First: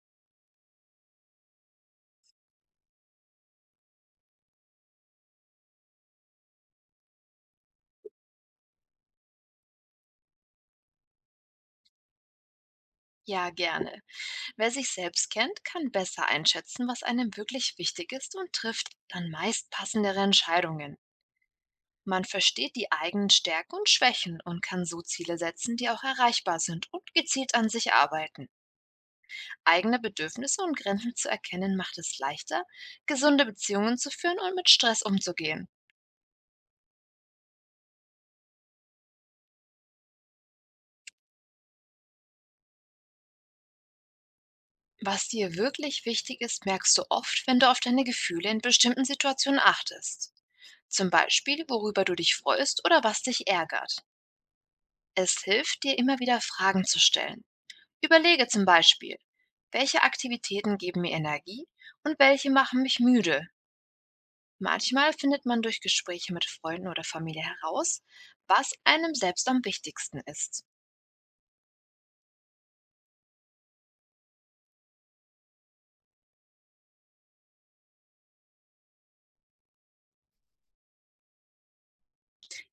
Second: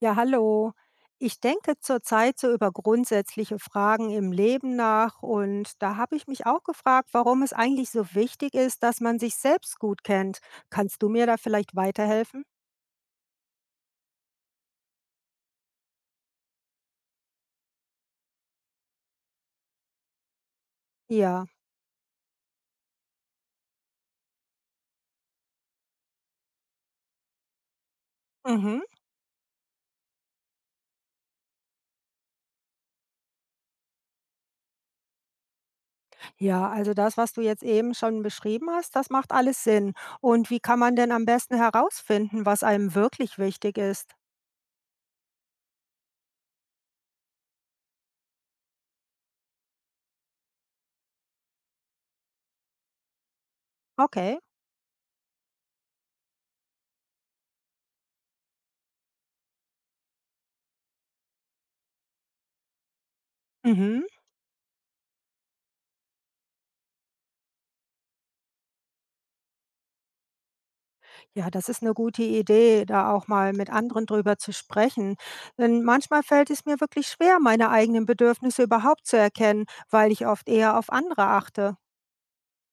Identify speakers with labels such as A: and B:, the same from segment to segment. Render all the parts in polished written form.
A: Ja, hallo. Ich denke zurzeit so über grundsätzliche Fragen im Leben nach und da habe ich mich auch gefragt, warum es eigentlich so wichtig ist, dass man sich selbst gut kennt. Kannst du mir da vielleicht weiterhelfen?
B: Ja, gerne. Wer sich selbst kennt, kann besser einschätzen, was einem wirklich wichtig ist und trifft dann meist passendere Entscheidungen.
A: Ja.
B: Man versteht die eigenen Stärken und Schwächen und kann so Ziele setzen, die auch erreichbar sind und gezielt an sich arbeiten.
A: Mhm.
B: Eigene Bedürfnisse und Grenzen zu erkennen macht es leichter, gesunde Beziehungen zu führen und mit Stress umzugehen.
A: Ja, also das, was du jetzt eben schon beschrieben hast, das macht alles Sinn. Und wie kann man denn am besten herausfinden, was einem wirklich wichtig ist?
B: Was dir wirklich wichtig ist, merkst du oft, wenn du auf deine Gefühle in bestimmten Situationen achtest. Zum Beispiel, worüber du dich freust oder was dich ärgert.
A: Okay.
B: Es hilft dir immer wieder Fragen zu stellen. Überlege zum Beispiel, welche Aktivitäten geben mir Energie und welche machen mich müde.
A: Mhm.
B: Manchmal findet man durch Gespräche mit Freunden oder Familie heraus, was einem selbst am wichtigsten ist.
A: Ja, das ist eine gute Idee, da auch mal mit anderen drüber zu sprechen. Denn manchmal fällt es mir wirklich schwer, meine eigenen Bedürfnisse überhaupt zu erkennen, weil ich oft eher auf andere achte.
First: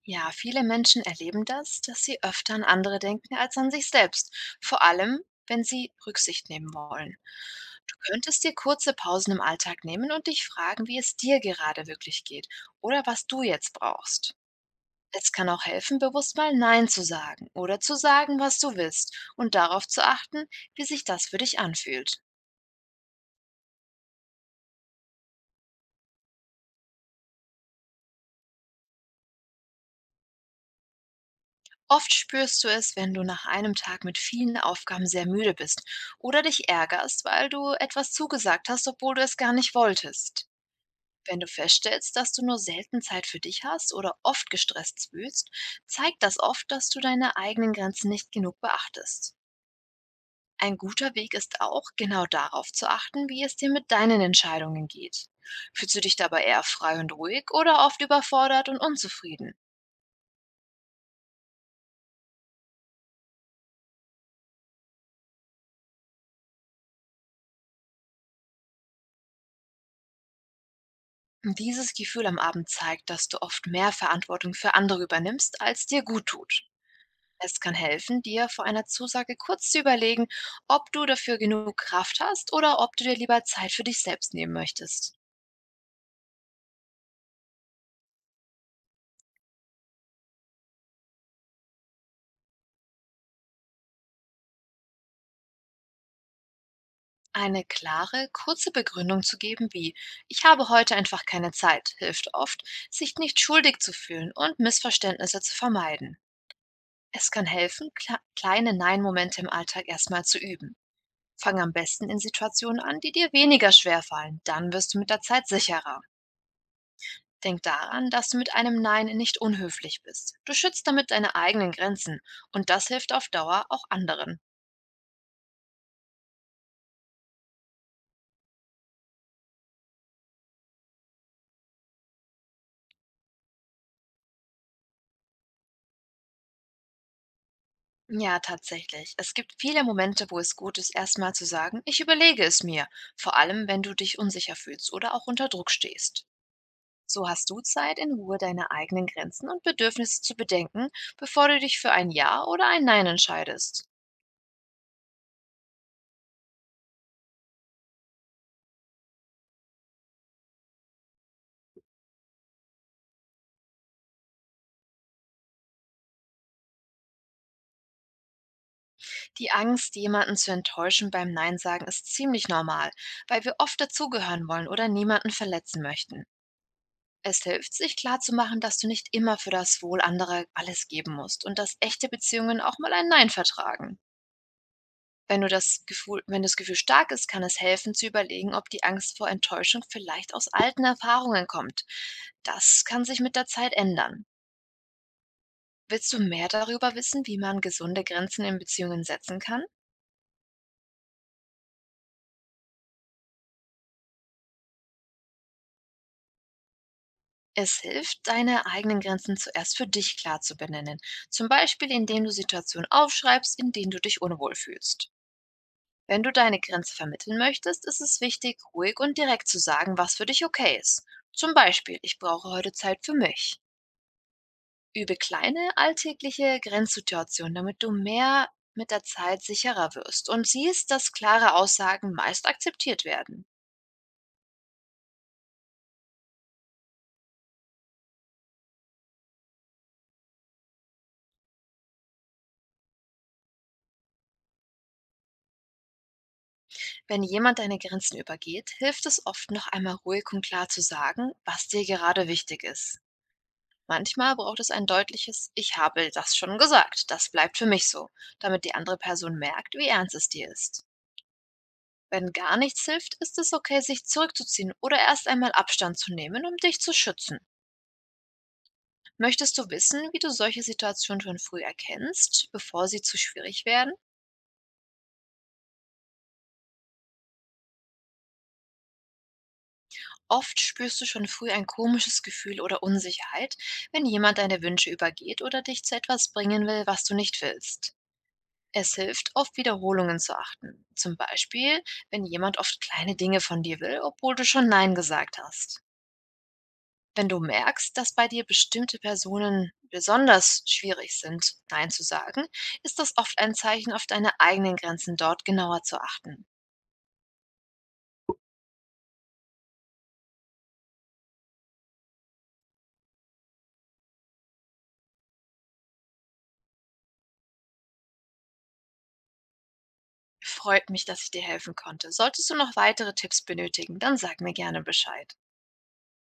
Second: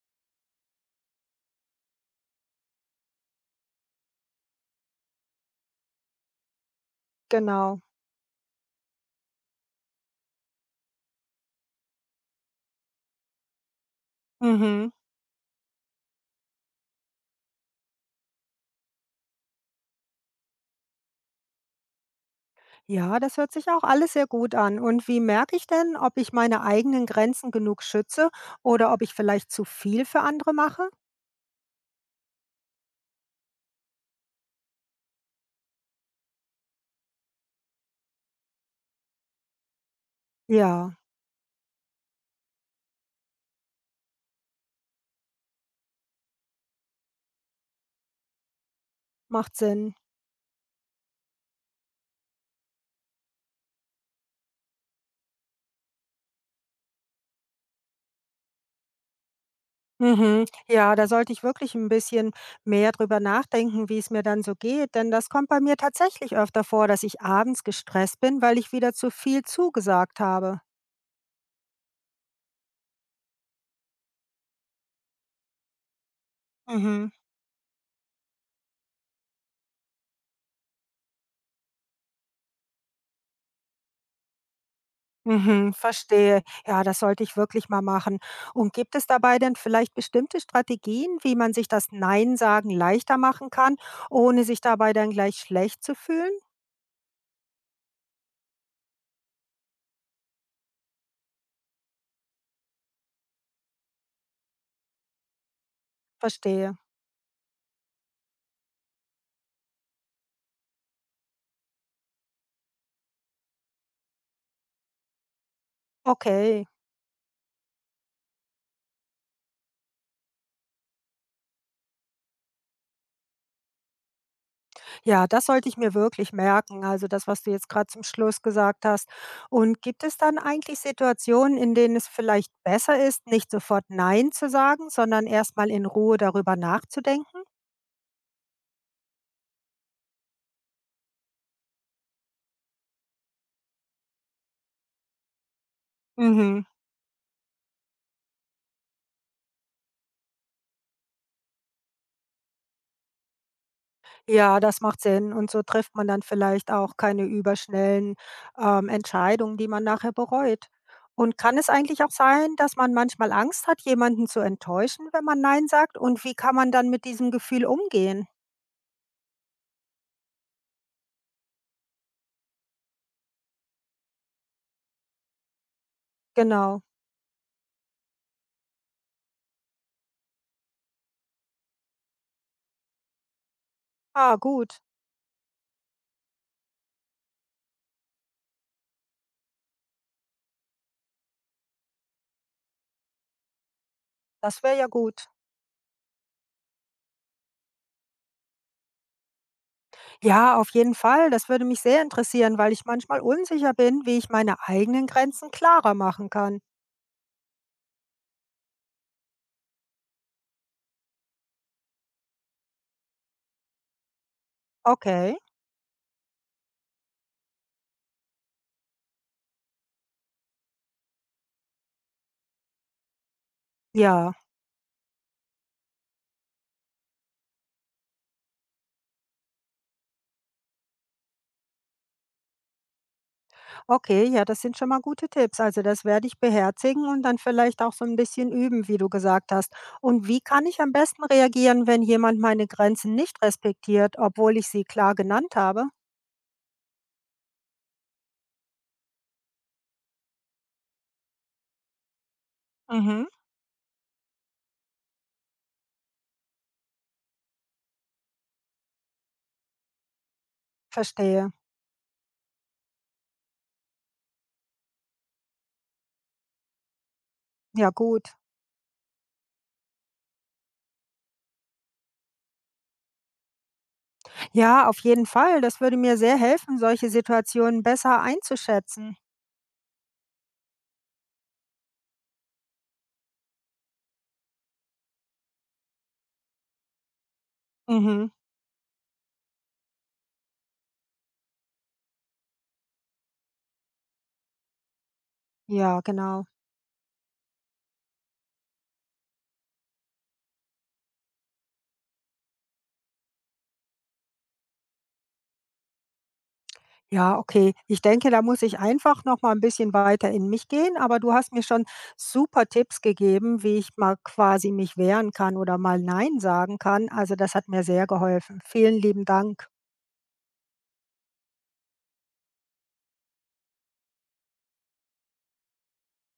B: Ja, viele Menschen erleben das, dass sie öfter an andere denken als an sich selbst, vor allem wenn sie Rücksicht nehmen wollen.
A: Genau.
B: Du könntest dir kurze Pausen im Alltag nehmen und dich fragen, wie es dir gerade wirklich geht oder was du jetzt brauchst.
A: Mhm.
B: Es kann auch helfen, bewusst mal Nein zu sagen oder zu sagen, was du willst und darauf zu achten, wie sich das für dich anfühlt.
A: Ja, das hört sich auch alles sehr gut an. Und wie merke ich denn, ob ich meine eigenen Grenzen genug schütze oder ob ich vielleicht zu viel für andere mache?
B: Oft spürst du es, wenn du nach einem Tag mit vielen Aufgaben sehr müde bist oder dich ärgerst, weil du etwas zugesagt hast, obwohl du es gar nicht wolltest.
A: Ja,
B: Wenn du feststellst, dass du nur selten Zeit für dich hast oder oft gestresst fühlst, zeigt das oft, dass du deine eigenen Grenzen nicht genug beachtest.
A: macht Sinn.
B: Ein guter Weg ist auch, genau darauf zu achten, wie es dir mit deinen Entscheidungen geht. Fühlst du dich dabei eher frei und ruhig oder oft überfordert und unzufrieden?
A: Mhm. Ja, da sollte ich wirklich ein bisschen mehr drüber nachdenken, wie es mir dann so geht, denn das kommt bei mir tatsächlich öfter vor, dass ich abends gestresst bin, weil ich wieder zu viel zugesagt habe.
B: Dieses Gefühl am Abend zeigt, dass du oft mehr Verantwortung für andere übernimmst, als dir gut tut.
A: Mhm.
B: Es kann helfen, dir vor einer Zusage kurz zu überlegen, ob du dafür genug Kraft hast oder ob du dir lieber Zeit für dich selbst nehmen möchtest.
A: Mhm, verstehe. Ja, das sollte ich wirklich mal machen. Und gibt es dabei denn vielleicht bestimmte Strategien, wie man sich das Nein sagen leichter machen kann, ohne sich dabei dann gleich schlecht zu fühlen?
B: Eine klare, kurze Begründung zu geben wie „Ich habe heute einfach keine Zeit“ hilft oft, sich nicht schuldig zu fühlen und Missverständnisse zu vermeiden.
A: Verstehe.
B: Es kann helfen, kleine Nein-Momente im Alltag erstmal zu üben. Fang am besten in Situationen an, die dir weniger schwer fallen. Dann wirst du mit der Zeit sicherer.
A: Okay.
B: Denk daran, dass du mit einem Nein nicht unhöflich bist. Du schützt damit deine eigenen Grenzen und das hilft auf Dauer auch anderen.
A: Ja, das sollte ich mir wirklich merken, also das, was du jetzt gerade zum Schluss gesagt hast. Und gibt es dann eigentlich Situationen, in denen es vielleicht besser ist, nicht sofort „Nein“ zu sagen, sondern erst mal in Ruhe darüber nachzudenken?
B: Ja, tatsächlich. Es gibt viele Momente, wo es gut ist, erstmal zu sagen, ich überlege es mir, vor allem wenn du dich unsicher fühlst oder auch unter Druck stehst.
A: Mhm.
B: So hast du Zeit, in Ruhe deine eigenen Grenzen und Bedürfnisse zu bedenken, bevor du dich für ein Ja oder ein Nein entscheidest.
A: Ja, das macht Sinn und so trifft man dann vielleicht auch keine überschnellen Entscheidungen, die man nachher bereut. Und kann es eigentlich auch sein, dass man manchmal Angst hat, jemanden zu enttäuschen, wenn man „Nein“ sagt? Und wie kann man dann mit diesem Gefühl umgehen?
B: Die Angst, jemanden zu enttäuschen beim Nein sagen, ist ziemlich normal, weil wir oft dazugehören wollen oder niemanden verletzen möchten.
A: Genau.
B: Es hilft, sich klarzumachen, dass du nicht immer für das Wohl anderer alles geben musst und dass echte Beziehungen auch mal ein Nein vertragen.
A: Ah, gut.
B: Wenn das Gefühl stark ist, kann es helfen zu überlegen, ob die Angst vor Enttäuschung vielleicht aus alten Erfahrungen kommt. Das kann sich mit der Zeit ändern.
A: Das wäre ja gut.
B: Willst du mehr darüber wissen, wie man gesunde Grenzen in Beziehungen setzen kann?
A: Ja, auf jeden Fall. Das würde mich sehr interessieren, weil ich manchmal unsicher bin, wie ich meine eigenen Grenzen klarer machen kann.
B: Es hilft, deine eigenen Grenzen zuerst für dich klar zu benennen, zum Beispiel indem du Situationen aufschreibst, in denen du dich unwohl fühlst.
A: Okay.
B: Wenn du deine Grenze vermitteln möchtest, ist es wichtig, ruhig und direkt zu sagen, was für dich okay ist. Zum Beispiel, ich brauche heute Zeit für mich.
A: Ja,
B: Übe kleine alltägliche Grenzsituationen, damit du mehr mit der Zeit sicherer wirst und siehst, dass klare Aussagen meist akzeptiert werden.
A: okay, ja, das sind schon mal gute Tipps. Also das werde ich beherzigen und dann vielleicht auch so ein bisschen üben, wie du gesagt hast. Und wie kann ich am besten reagieren, wenn jemand meine Grenzen nicht respektiert, obwohl ich sie klar genannt habe?
B: Wenn jemand deine Grenzen übergeht, hilft es oft, noch einmal ruhig und klar zu sagen, was dir gerade wichtig ist.
A: Mhm,
B: Manchmal braucht es ein deutliches „Ich habe das schon gesagt, das bleibt für mich so“, damit die andere Person merkt, wie ernst es dir ist.
A: verstehe.
B: Wenn gar nichts hilft, ist es okay, sich zurückzuziehen oder erst einmal Abstand zu nehmen, um dich zu schützen.
A: Ja, gut.
B: Möchtest du wissen, wie du solche Situationen schon früh erkennst, bevor sie zu schwierig werden?
A: Ja, auf jeden Fall. Das würde mir sehr helfen, solche Situationen besser einzuschätzen.
B: Oft spürst du schon früh ein komisches Gefühl oder Unsicherheit, wenn jemand deine Wünsche übergeht oder dich zu etwas bringen will, was du nicht willst.
A: Mhm.
B: Es hilft, auf Wiederholungen zu achten. Zum Beispiel, wenn jemand oft kleine Dinge von dir will, obwohl du schon Nein gesagt hast.
A: Ja, genau.
B: Wenn du merkst, dass bei dir bestimmte Personen besonders schwierig sind, Nein zu sagen, ist das oft ein Zeichen, auf deine eigenen Grenzen dort genauer zu achten.
A: Ja, okay. Ich denke, da muss ich einfach noch mal ein bisschen weiter in mich gehen, aber du hast mir schon super Tipps gegeben, wie ich mal quasi mich wehren kann oder mal nein sagen kann. Also, das hat mir sehr geholfen. Vielen lieben Dank.
B: Freut mich, dass ich dir helfen konnte. Solltest du noch weitere Tipps benötigen, dann sag mir gerne Bescheid.